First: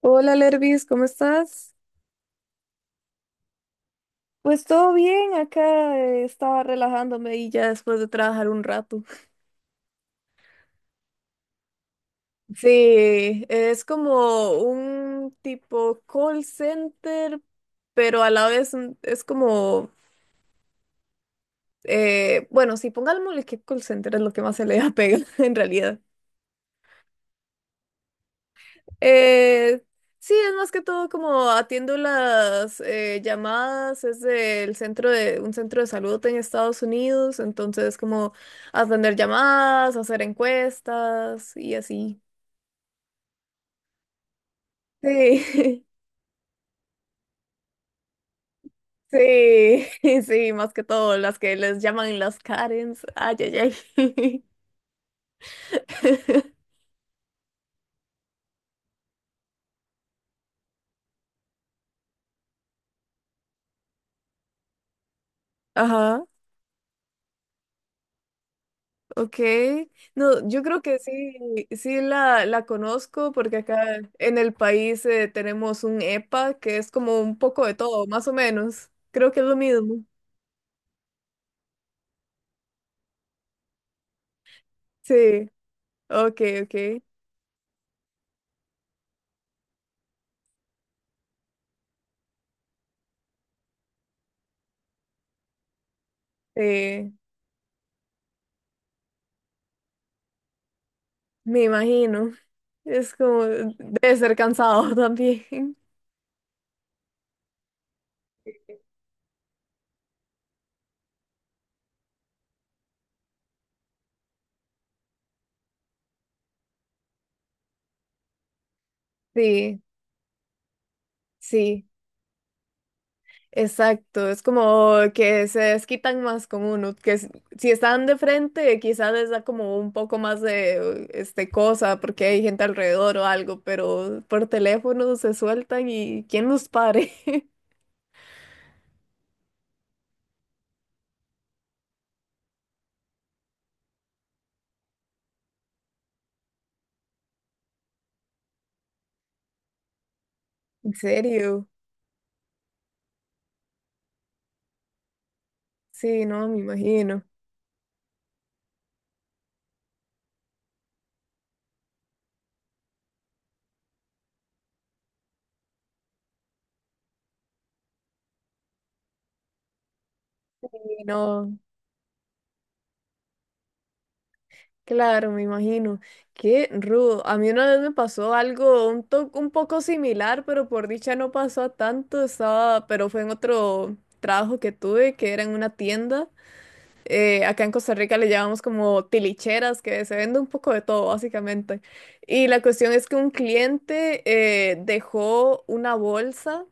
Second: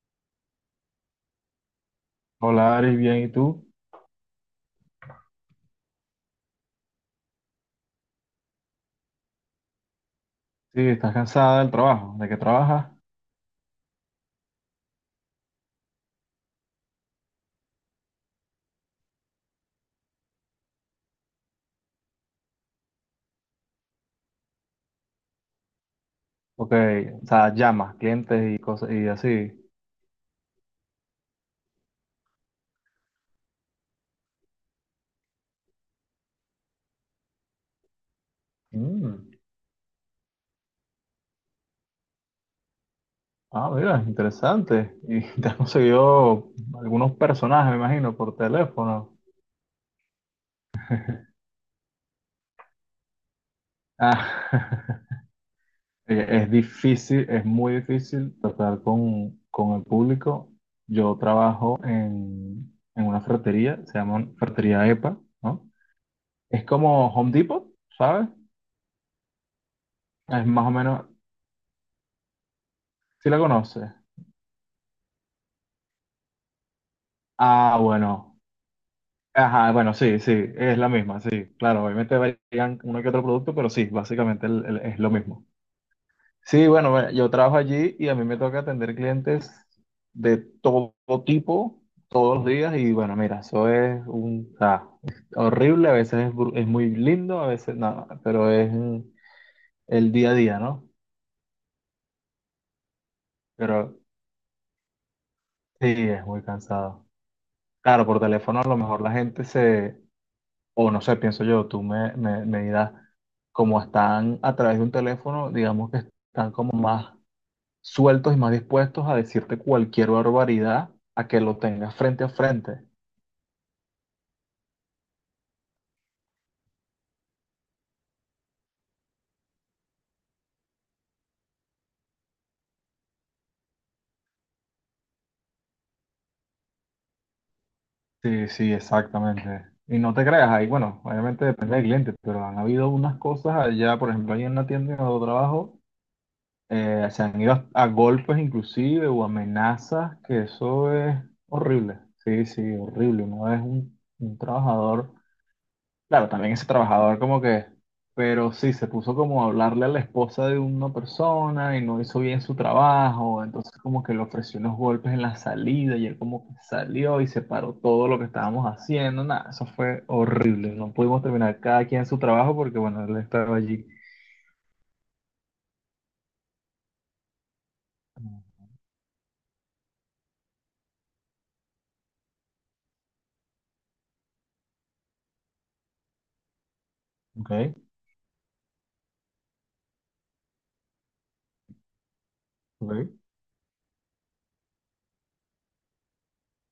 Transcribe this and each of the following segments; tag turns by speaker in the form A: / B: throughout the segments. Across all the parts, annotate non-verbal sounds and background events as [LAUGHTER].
A: Hola, Lervis, ¿cómo estás?
B: Hola, Aris, bien, ¿y tú?
A: Pues todo bien, acá estaba relajándome y ya después de trabajar un rato.
B: Sí, estás cansada del trabajo, ¿de qué trabajas?
A: Sí, es como un tipo call center, pero a la vez es como, bueno, sí, pongámosle que call center es lo que más se le apega [LAUGHS] en realidad.
B: Ok, o sea, llamas, clientes y cosas y así.
A: Eh, sí, es más que todo como atiendo las llamadas, es del centro de un centro de salud en Estados Unidos, entonces como atender
B: Mm.
A: llamadas, hacer encuestas y así.
B: Ah, mira, interesante. Y [LAUGHS] te has
A: Sí, [LAUGHS]
B: conseguido algunos personajes, me imagino, por teléfono.
A: sí, [LAUGHS] sí, más que todo las que les llaman las Karens. Ay, ay, ay.
B: Ah, [LAUGHS] es
A: [LAUGHS]
B: difícil, es muy difícil tratar con el público. Yo trabajo en una ferretería, se llama Ferretería EPA, ¿no?
A: Ajá.
B: Es como Home Depot, ¿sabes?
A: Ok,
B: Es
A: no, yo
B: más o
A: creo que
B: menos,
A: sí, sí la
B: ¿si
A: conozco
B: la
A: porque acá
B: conoces?
A: en el país tenemos un EPA que es como un poco de
B: Ah,
A: todo, más o
B: bueno.
A: menos. Creo que es lo
B: Ajá, bueno,
A: mismo.
B: sí, sí, es la misma, sí, claro, obviamente varían uno que otro producto, pero sí, básicamente es lo mismo.
A: Sí, ok,
B: Sí, bueno,
A: ok.
B: bueno, yo trabajo allí y a mí me toca atender clientes de todo tipo, todos los días, y bueno, mira, eso es un, o sea, es horrible, a veces es, es muy
A: eh,
B: lindo, a veces no, pero es el día a día, ¿no?
A: Me imagino. Es como,
B: Pero
A: debe ser cansado [LAUGHS] también.
B: sí, es muy cansado. Claro, por teléfono a lo mejor la gente se o no sé, pienso yo, tú me dirás, como están a través de un teléfono, digamos que están como más sueltos y más dispuestos a decirte
A: Sí,
B: cualquier barbaridad a que lo
A: sí.
B: tengas frente a frente.
A: Exacto, es como que se desquitan más con uno, si están de frente quizás les da como un poco más de este cosa porque hay gente alrededor o algo, pero por teléfono se sueltan y ¿quién los pare? [LAUGHS]
B: Sí, sí, exactamente. Y no te creas, ahí, bueno, obviamente depende del cliente, pero han habido unas cosas allá, por ejemplo, ahí en la tienda en donde trabajo, se han ido a golpes inclusive o amenazas, que eso
A: ¿En
B: es
A: serio?
B: horrible. Sí, sí, horrible. Uno es un trabajador.
A: Sí,
B: Claro,
A: no,
B: también
A: me
B: ese trabajador
A: imagino.
B: como que, pero sí, se puso como a hablarle a la esposa de una persona y no hizo bien su trabajo, entonces como que le ofreció unos golpes en la salida y él como que salió y se paró todo lo que estábamos haciendo, nada, eso fue horrible,
A: Sí,
B: no pudimos
A: no,
B: terminar cada quien su trabajo porque bueno, él estaba allí.
A: claro, me imagino. Qué rudo. A mí una vez me pasó algo un poco similar, pero por dicha no pasó a tanto, estaba, pero fue en otro trabajo que tuve que era en una tienda.
B: Ok,
A: Acá en Costa Rica le llamamos como tilicheras, que se vende un poco de todo, básicamente. Y la cuestión es que
B: ok,
A: un cliente dejó una bolsa.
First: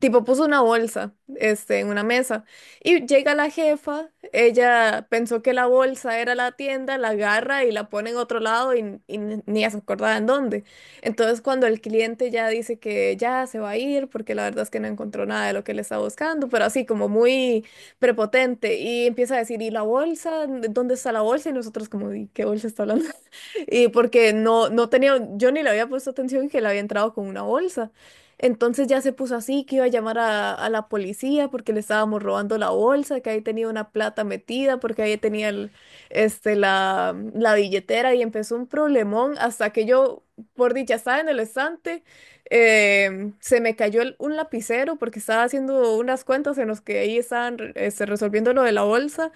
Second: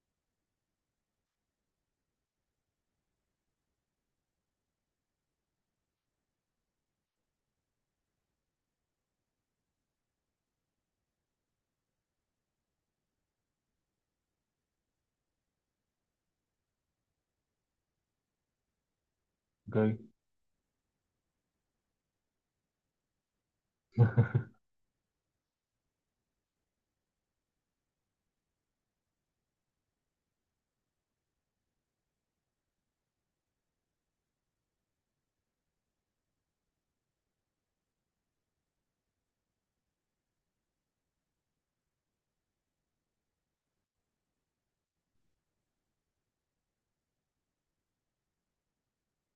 A: Tipo, puso una bolsa, este, en una mesa. Y llega la jefa, ella pensó que la bolsa era la tienda, la agarra y la pone en otro lado y ni ella se acordaba en dónde. Entonces, cuando el cliente ya dice que ya se va a ir, porque la verdad es que no encontró nada de lo que le estaba buscando, pero así como muy prepotente, y empieza a decir, ¿y la
B: ok.
A: bolsa? ¿Dónde está la bolsa? Y nosotros como, "¿Y qué bolsa está hablando?" Y porque no tenía, yo ni le había puesto atención que le había entrado con una bolsa. Entonces ya se puso así, que iba a llamar a la policía porque le estábamos robando la bolsa, que ahí tenía una plata metida, porque ahí tenía este, la billetera y empezó un problemón hasta que yo, por dicha, estaba en el estante, se me cayó un lapicero porque estaba haciendo unas cuentas en los que ahí estaban este, resolviendo lo de la bolsa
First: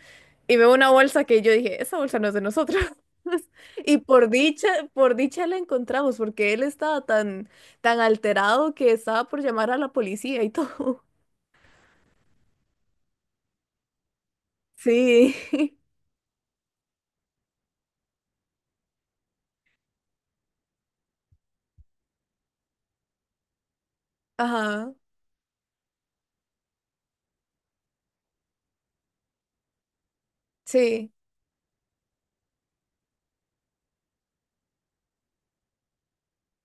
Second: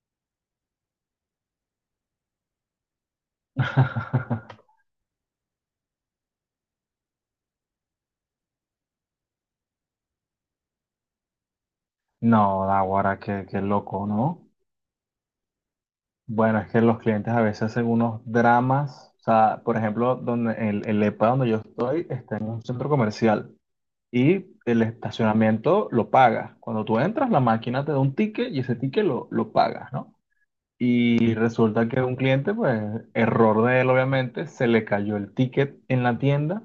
A: y veo una bolsa que yo dije, esa bolsa no es de nosotros. [LAUGHS] Y
B: [LAUGHS]
A: por dicha la encontramos, porque él estaba tan, tan alterado que estaba por llamar a la policía y todo. [LAUGHS]
B: No, ahora qué, qué loco, ¿no?
A: Sí, [LAUGHS]
B: Bueno, es que los clientes a veces hacen unos dramas. O sea, por ejemplo, donde el EPA donde yo estoy está en un centro comercial y el
A: ajá,
B: estacionamiento lo pagas. Cuando tú entras, la máquina te da un ticket y ese ticket lo pagas, ¿no?
A: sí,
B: Y resulta que un cliente, pues, error de él, obviamente, se le cayó el ticket en la tienda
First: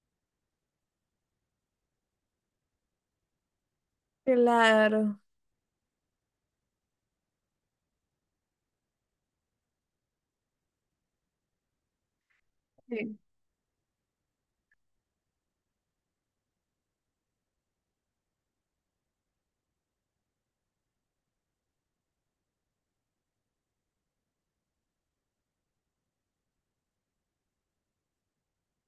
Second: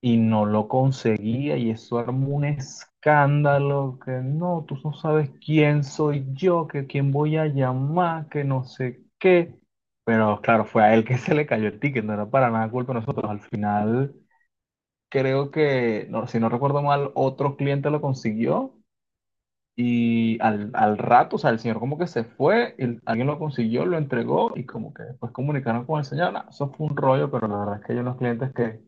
B: y no lo conseguía y eso armó un escándalo que no, tú no
A: claro,
B: sabes quién soy yo, que quién voy a llamar, que no sé qué. Pero claro, fue a él que [LAUGHS] se le cayó el ticket, no era para nada culpa de
A: sí,
B: nosotros. Al final, creo que, no, si no recuerdo mal, otro cliente lo consiguió y al rato, o sea, el señor como que se fue, y alguien lo consiguió, lo entregó y como que después comunicaron con el señor. No, eso fue un rollo, pero la verdad es que hay unos clientes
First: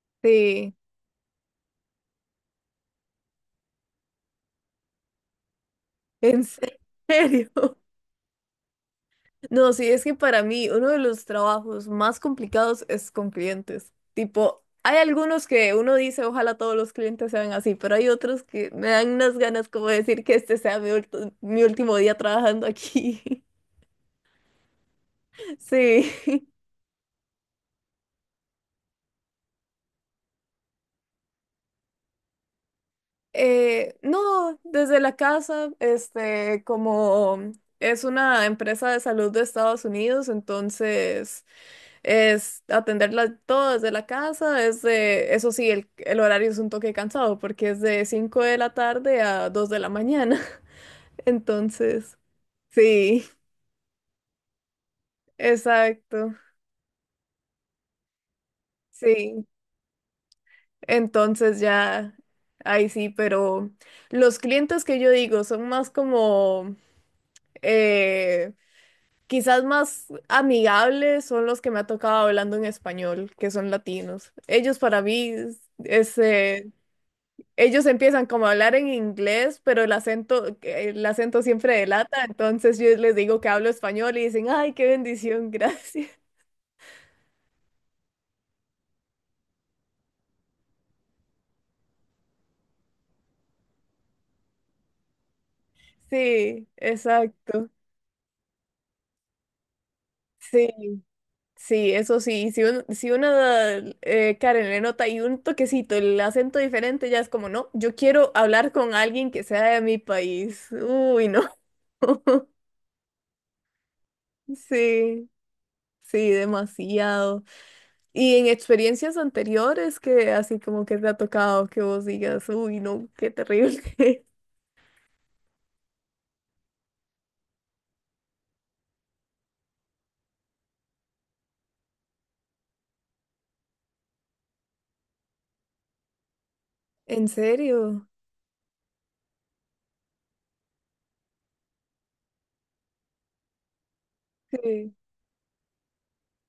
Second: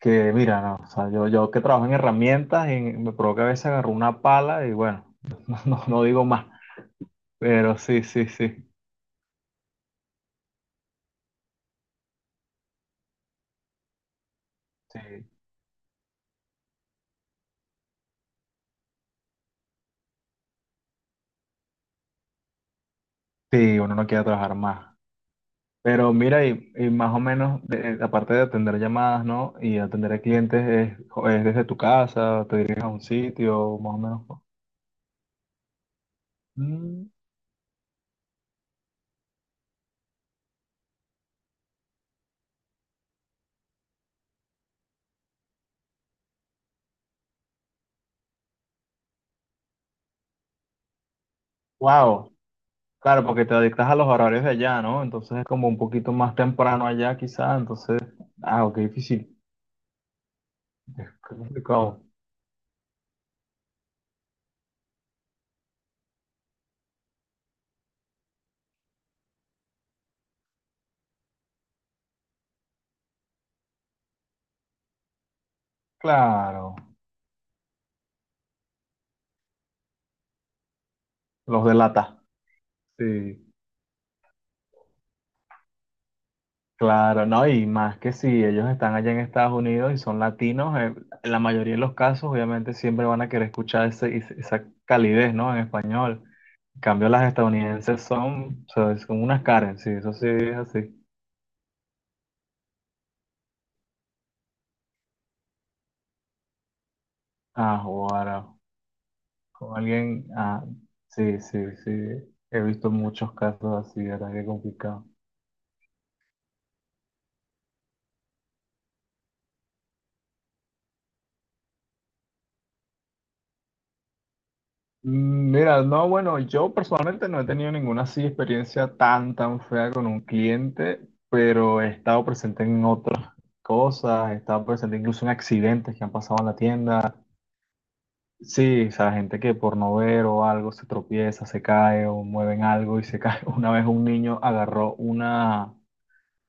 B: que mira,
A: sí,
B: no, o sea, yo que trabajo en herramientas, y me provoca a veces agarrar una pala y bueno, [LAUGHS] no, no, no digo
A: en
B: más,
A: serio.
B: pero
A: [LAUGHS]
B: sí, sí, sí,
A: No, sí, es que para mí uno de los trabajos más complicados es con clientes. Tipo, hay
B: sí,
A: algunos que uno dice, ojalá todos los clientes sean así, pero hay otros que me dan unas ganas como de decir que este sea mi último día trabajando aquí.
B: sí, uno no quiere trabajar más.
A: [LAUGHS]
B: Pero
A: Sí.
B: mira, y más o menos, aparte de atender llamadas, ¿no? Y atender a clientes, es desde tu casa, te diriges a un sitio, más o menos.
A: No, desde la casa, este, como es una empresa de salud de Estados Unidos, entonces es atenderla todo desde la casa, es de, eso sí, el horario es un toque cansado porque es de 5 de la tarde a 2 de la mañana, [LAUGHS] entonces,
B: Wow, claro,
A: sí,
B: porque te adictas a los horarios de allá, ¿no? Entonces es como un poquito más
A: exacto,
B: temprano allá, quizá, entonces, ah, qué difícil,
A: sí,
B: es
A: entonces
B: complicado.
A: ya, ahí sí, pero los clientes que yo digo son más como... eh, Quizás más amigables son los que me ha tocado hablando en español, que son latinos. Ellos para mí, es,
B: Claro.
A: ellos empiezan como a hablar en inglés, pero el acento, que el acento
B: Los
A: siempre
B: delata.
A: delata, entonces yo les
B: Sí,
A: digo que hablo español y dicen, ay, qué bendición, gracias. [LAUGHS]
B: claro, ¿no? Y más que si ellos están allá en Estados Unidos y son latinos, en la mayoría de los casos obviamente siempre van a querer escuchar esa calidez, ¿no? En español.
A: Sí,
B: En cambio, las
A: exacto.
B: estadounidenses son, o sea, son unas Karen, sí, eso sí es
A: Sí,
B: así.
A: sí, eso sí. Si, si una Karen le nota y un toquecito, el acento diferente, ya es como, no,
B: Ah,
A: yo quiero
B: wow.
A: hablar con alguien que sea
B: Con
A: de mi
B: alguien, ah,
A: país. Uy,
B: sí,
A: no.
B: sí, sí. He
A: [LAUGHS]
B: visto muchos casos así, ¿verdad? Qué complicado.
A: Sí, sí, demasiado. Y en experiencias anteriores que así como que te ha tocado que vos digas, uy, no, qué terrible. [LAUGHS]
B: Mm, mira, no, bueno, yo personalmente no he tenido ninguna así experiencia tan, tan fea con un cliente, pero he estado presente en otras cosas, he estado presente incluso en accidentes que han pasado en la tienda.
A: ¿En serio?
B: Sí, o sea, gente que por no ver o algo se tropieza, se cae o mueven algo y se cae. [LAUGHS] Una vez un niño
A: Sí.
B: agarró una,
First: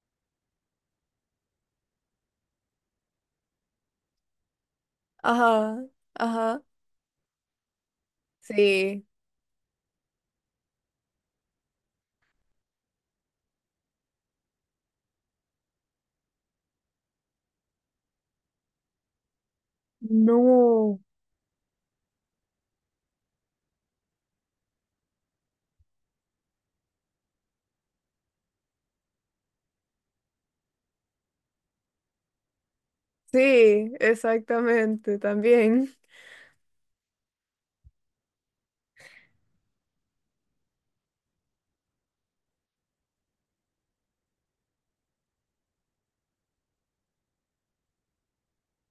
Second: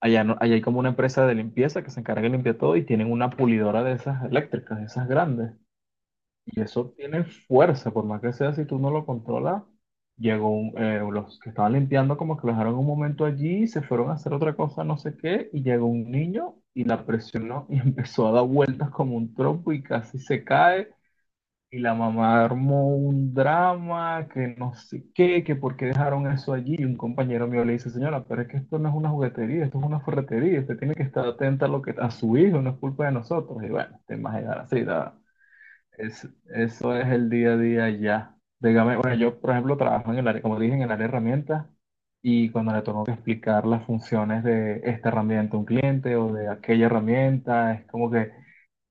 B: allá, allá hay como una empresa de limpieza que se encarga de limpiar todo y tienen una pulidora de esas eléctricas, de esas grandes.
A: Ajá,
B: Y
A: ajá.
B: eso tiene fuerza, por más que sea, si tú no lo
A: Sí.
B: controlas, los que estaban limpiando como que lo dejaron un momento allí, se fueron a hacer otra cosa, no sé qué, y llegó un niño y la presionó y [LAUGHS] empezó a dar vueltas como un trompo y casi se cae.
A: No.
B: Y la mamá armó un drama, que no sé qué, que por qué dejaron eso allí. Y un compañero mío le dice, señora, pero es que esto no es una juguetería, esto es una ferretería, usted tiene que estar atenta a lo que a su hijo, no es culpa de nosotros. Y
A: Sí,
B: bueno, temas de edad, así,
A: exactamente, también.
B: es, eso es el día a día ya. Dígame, bueno, yo, por ejemplo, trabajo en el área, como dije, en el área de herramientas y cuando le tengo que explicar las funciones de esta herramienta a un cliente o de aquella herramienta, es como que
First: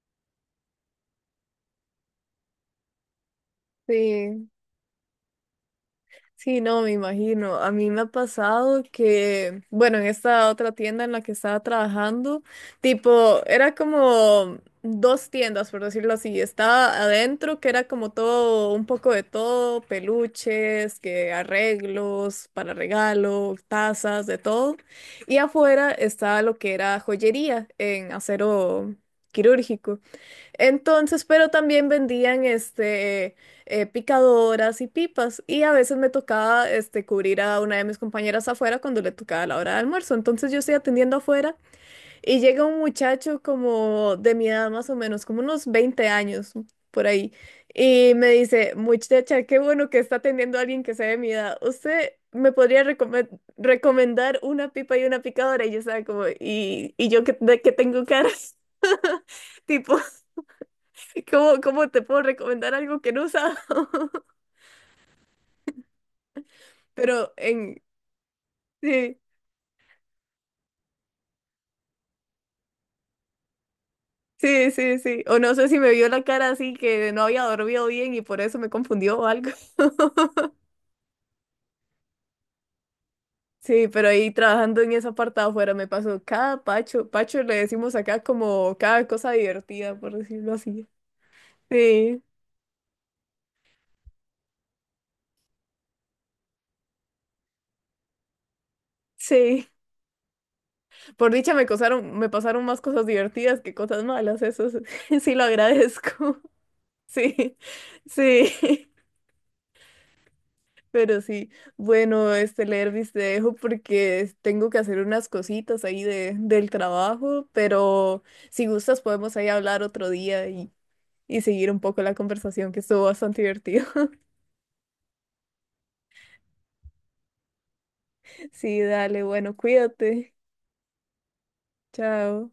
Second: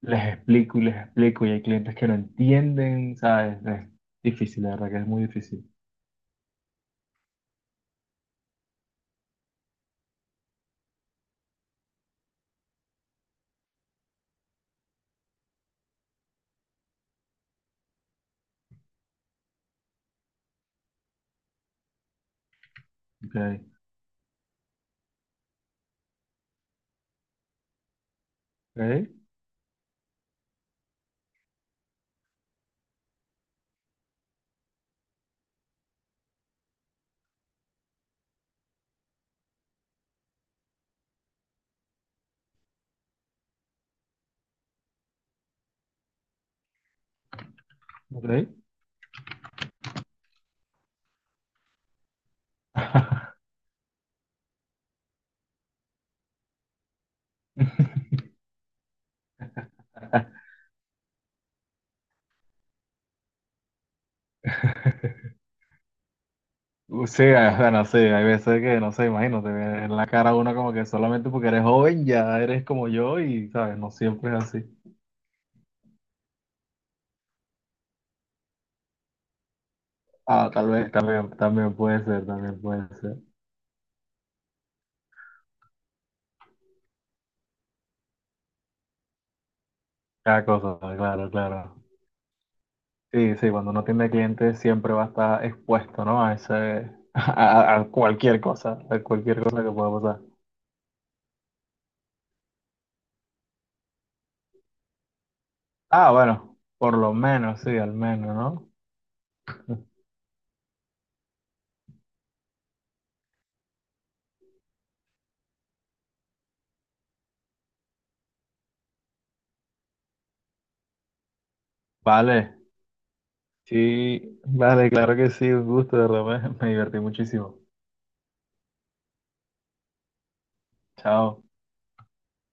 B: les explico y hay clientes que no entienden, ¿sabes? Es
A: Sí.
B: difícil, la verdad que es muy difícil.
A: Sí, no, me imagino. A mí me ha pasado que, bueno, en esta otra tienda en la que estaba trabajando, tipo, era como dos tiendas, por decirlo así. Estaba adentro, que era como todo, un poco de todo, peluches, que arreglos para regalo,
B: Ok,
A: tazas, de todo. Y afuera estaba lo que era joyería en acero
B: ok,
A: quirúrgico. Entonces, pero también vendían este picadoras y pipas y a veces me tocaba este cubrir a una de mis compañeras afuera cuando le tocaba la hora de almuerzo. Entonces yo estoy atendiendo afuera y llega un muchacho como de mi edad más o menos, como unos 20 años por ahí y me
B: ok.
A: dice, "Muchacha, qué bueno que está atendiendo a alguien que sea de mi edad. ¿Usted me podría recomendar una pipa y una picadora?" Y yo estaba como, "¿Y, y yo qué, de qué tengo caras?" [LAUGHS] Tipo
B: [LAUGHS]
A: [LAUGHS] ¿Cómo, cómo te puedo recomendar algo que no he usado? [LAUGHS]
B: Sí, o
A: Pero
B: sea,
A: en...
B: no sé, hay veces que, no sé,
A: Sí,
B: imagino, te ve en la cara uno como que solamente porque eres joven ya eres como yo y, ¿sabes? No siempre es así.
A: sí, sí, sí. O no sé si me vio la cara así que no había dormido bien y por eso me confundió o algo.
B: Ah,
A: [LAUGHS]
B: tal vez, también, también puede ser, también puede ser.
A: Sí, pero ahí trabajando en esa parte de afuera me pasó cada pacho. Pacho le decimos acá como cada cosa divertida, por
B: Cada
A: decirlo
B: cosa,
A: así.
B: claro, claro.
A: Sí,
B: Sí, sí, cuando uno tiene clientes siempre va a estar expuesto, ¿no? A ese, [LAUGHS] a cualquier cosa
A: sí.
B: que pueda pasar.
A: Por dicha me pasaron más cosas divertidas que cosas malas. Eso sí [LAUGHS] sí lo
B: Ah,
A: agradezco. [LAUGHS]
B: bueno, por lo
A: Sí,
B: menos, sí, al menos, ¿no?
A: sí. Pero sí, bueno, este Lervis te dejo porque tengo que hacer unas cositas ahí de, del trabajo, pero si gustas podemos ahí hablar otro día y seguir un poco la
B: Vale,
A: conversación que estuvo bastante divertido. [LAUGHS]
B: sí, vale, claro que sí, un gusto, de verdad, me divertí muchísimo.
A: Sí, dale, bueno, cuídate.
B: Chao.
A: Chao.